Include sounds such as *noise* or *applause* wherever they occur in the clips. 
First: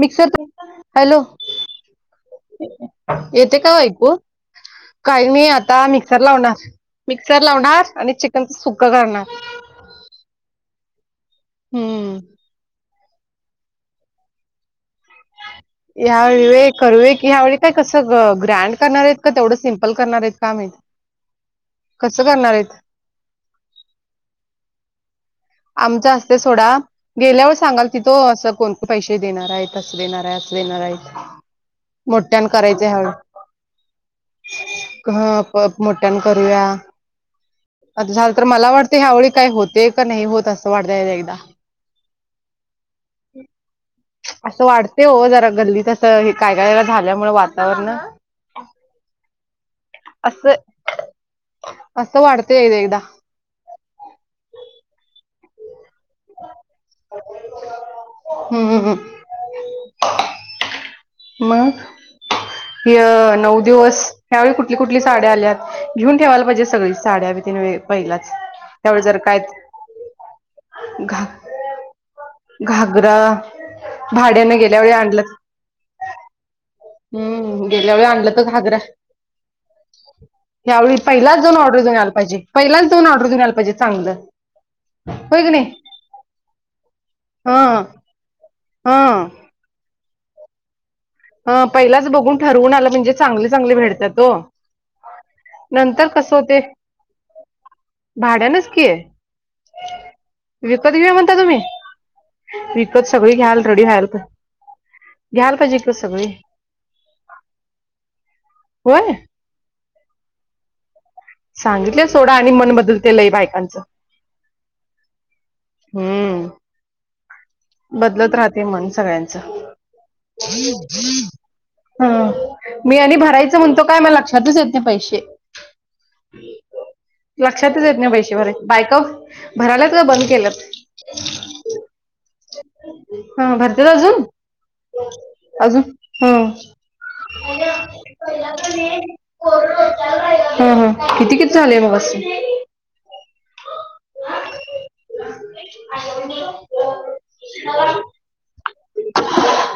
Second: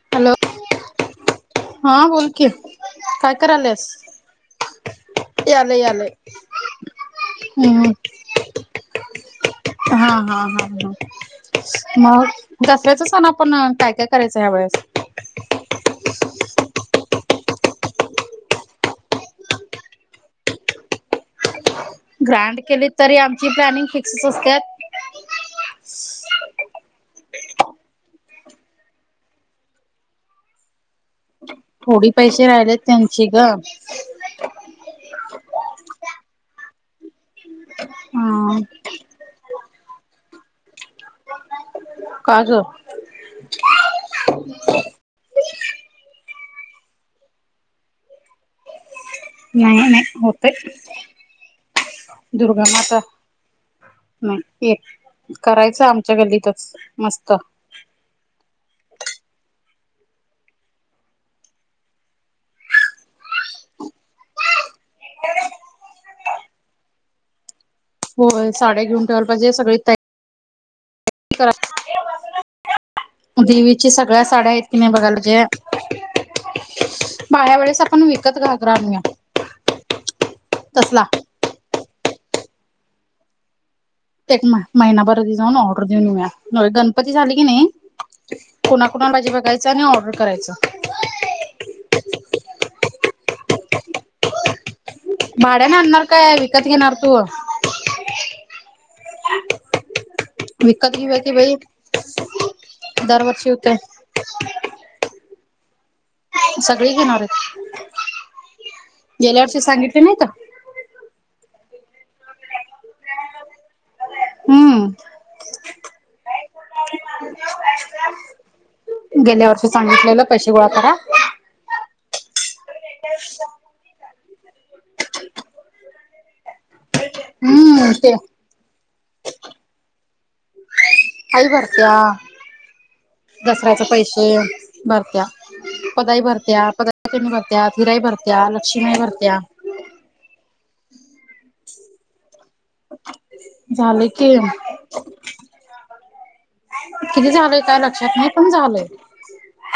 Mixer hello hello हा बोल की काय येते का करायल्यास? ऐकू काही नाही यालय आता यालय. मिक्सर लावणार मिक्सर हम्म लावणार आणि चिकनच सुका करणार हा हा हा ह हम्म मग दसऱ्याच सण आपण काय काय करायचं यावेळेस हवे करूय की ह्यावेळी काय कसं ग्रँड करणार आहेत का तेवढं सिम्पल करणार आहेत काय माहित कसं करणार ग्रँड आहेत केली तरी आमची प्लॅनिंग फिक्सच असते आमच असते सोडा गेल्यावर सांगाल तिथो असं कोणते पैसे देणार आहेत असं देणार आहे असं देणार आहेत थोडे पैसे मोठ्यान राहिले त्यांचे ग हप मटन करूया आता झालं तर हा मला वाटतं ह्या ळी काही होते का नाही होत असं वाटत एक-एकदा. का ग? हम् असं वाटते हो जरा गल्लीत असं हे काय काय झाल्यामुळं वातावरणं *inaudible* नाय नाय असं होतंय असं वाढतंय एकदा दुर्गामाता एकदा नाय ते करायचं आमच्या गल्लीतच मस्त हम्म हम्म हम्म. मग य नऊ दिवस ह्यावेळी कुठली कुठली साड्या आल्यात घेऊन ठेवायला पाहिजे सगळी साड्या न ते पहिलाच होय साड्या ह्यावेळे घेऊन जर ठेवायला काय पाहिजे सगळी तयारी घा. करा घागरा देवीची सगळ्या साड्या भाड्याने आहेत की नाही गेल्यावेळी बघायला आणला. पाहिजे. बाया हम्म वेळेस आपण गेल्यावेळी आणलं विकत तर घागरा. आणूया. यावेळी तसला पहिलाच जाऊन ऑर्डर देऊन यायला पाहिजे, पहिलाच जाऊन ऑर्डर देऊन यायला पाहिजे. चांगलं ते एक म महिनाभर आधी होय की जाऊन नाही ऑर्डर देऊन येऊया, होय गणपती झाले की हा नाही कुणाकुणाला हा पाहिजे बघायचं आणि ऑर्डर करायचं. अ पहिलाच बघून ठरवून आलं म्हणजे चांगले चांगले भेडतात ओ भाड्याने आणणारं नंतर काय, विकत घेणार तू? भाड्यानचं की. *inaudible* विकत घे घेऊया की म्हणता बाई तुम्ही, विकत सगळी दरवर्षी घ्याल होतय रीडी *unintelligible* तर घ्यायला पाहिजे की ओ सगळी. सगळी घेणार आहेत होय गेल्यावर्षी सांगितले नाय का? सांगितले सोडा आणि मन बदलते लई बायकांचं. हम्म हम्म. बदलत राहते मन गेल्या सगळ्यांचं. वर्षी सांगितलेलं पैसे गोळा करा हां मी आणि भरायचो म्हणतो काय म लक्षातच येतं नाय पैसे. लक्षातच हम्म येत नाय ते पैसे भराय, बायका भरायल्यात का बंद केल्यात? काय भरत्या? ह दसऱ्याचे भरतेत अजून पैसे भरत्या. अजून पदाई ह भरत्या, पद *unintelligible* भरत्या, हा हिराई भरत्या, लक्ष्मीयाई भरत्या. हा हा किती, किती झाले मग असं? झालंय की. *unintelligible* *inaudible* किती झालंय काय लक्षात नाही पण झालंय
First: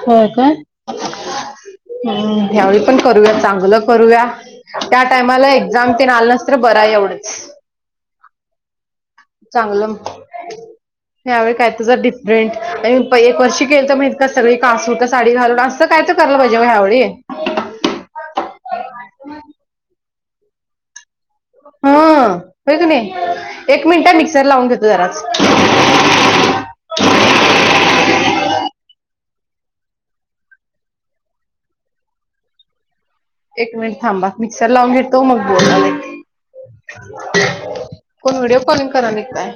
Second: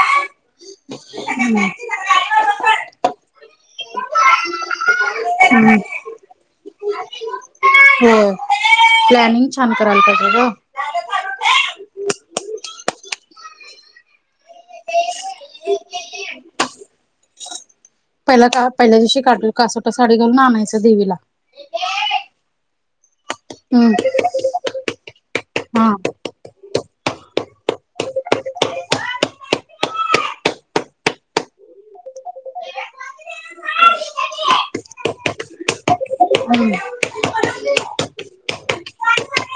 होय काय हम्म. हम्म ह्यावेळी पण करूया, चांगलं करूया. त्या टायमाला हम्म एक्झाम तेन आल नसतं तर बरंय एवढंच. हो प्लॅनिंग छान चांगलं करायल पाहिजे गं. यावेळी काय तुझा डिफरेंट आणि प एक वर्षी केलंत माहि सगळी कासूटा साडी घालून असं काय तर करायला पाहिजे ओ ह्यावेळी पहिला का पहिल्या दिवशी काटू कासोटा साडी घालून आणायचं देवीला. हा होय का नाय एक हम्म मिनटं मिक्सर लावून घेतो जराचं. हा एक मिनटं थांबा मिक्सर लावून घेतो मग बोलाले. हम्म. *inaudible* कोण व्हिडिओ कॉलिंग करायले की काय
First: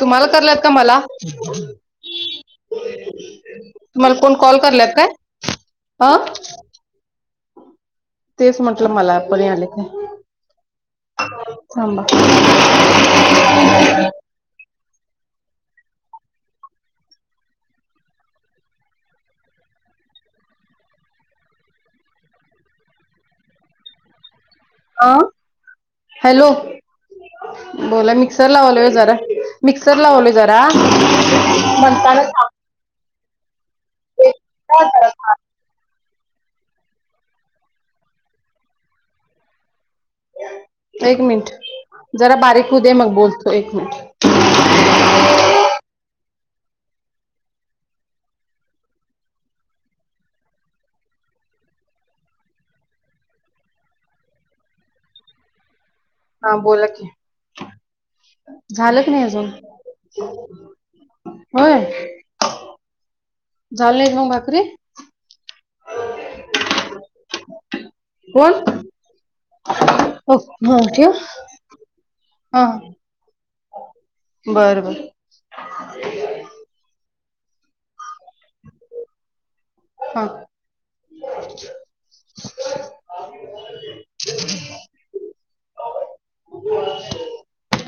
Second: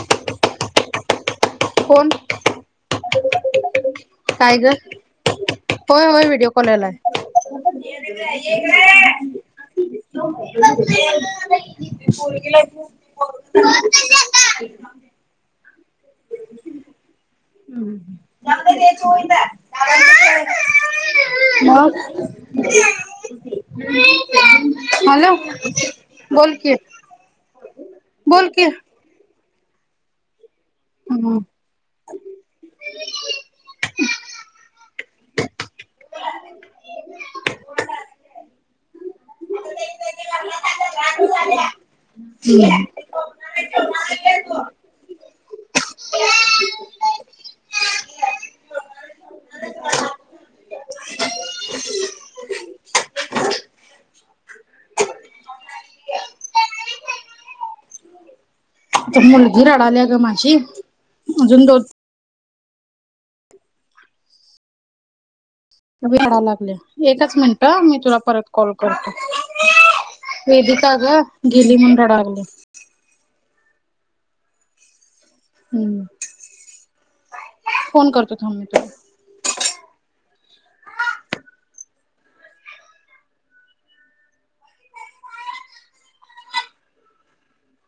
तुम्हाला करालेत की मला? *unintelligible* *inaudible* कोण तुम्हाला कोण काय कॉल ग करालेत काय? होय अ. होय व्हिडिओ कॉल यालाय तेच म्हटलं मला पणे आले ते *unintelligible* थांबा *unintelligible* *unintelligible* हम्म हम *unintelligible* मग अ हॅलो हॅलो बोल कि बोला मिक्सर लावालोय ओ जरा मिक्सर लावायलोय जरा हम्म म्हणताना जरा. *inaudible* *unintelligible* एक मिनिट जरा बारीक होऊ दे मग बोलतो एक मिनिट हा बोला की झालं की आता नाही अजून मुलगी रडाल्या ग माझी अजून होय दोन झालं मग भाकरीे? *inaudible* रडा लागल्या एकच मिनट मी तुला परत कोण कॉल करतो हो वेदिका ठेव ग गेली म्हणून रडा लागल्या हा बर बर हम्म फोन करतो थांब मी तुला हा *unintelligible*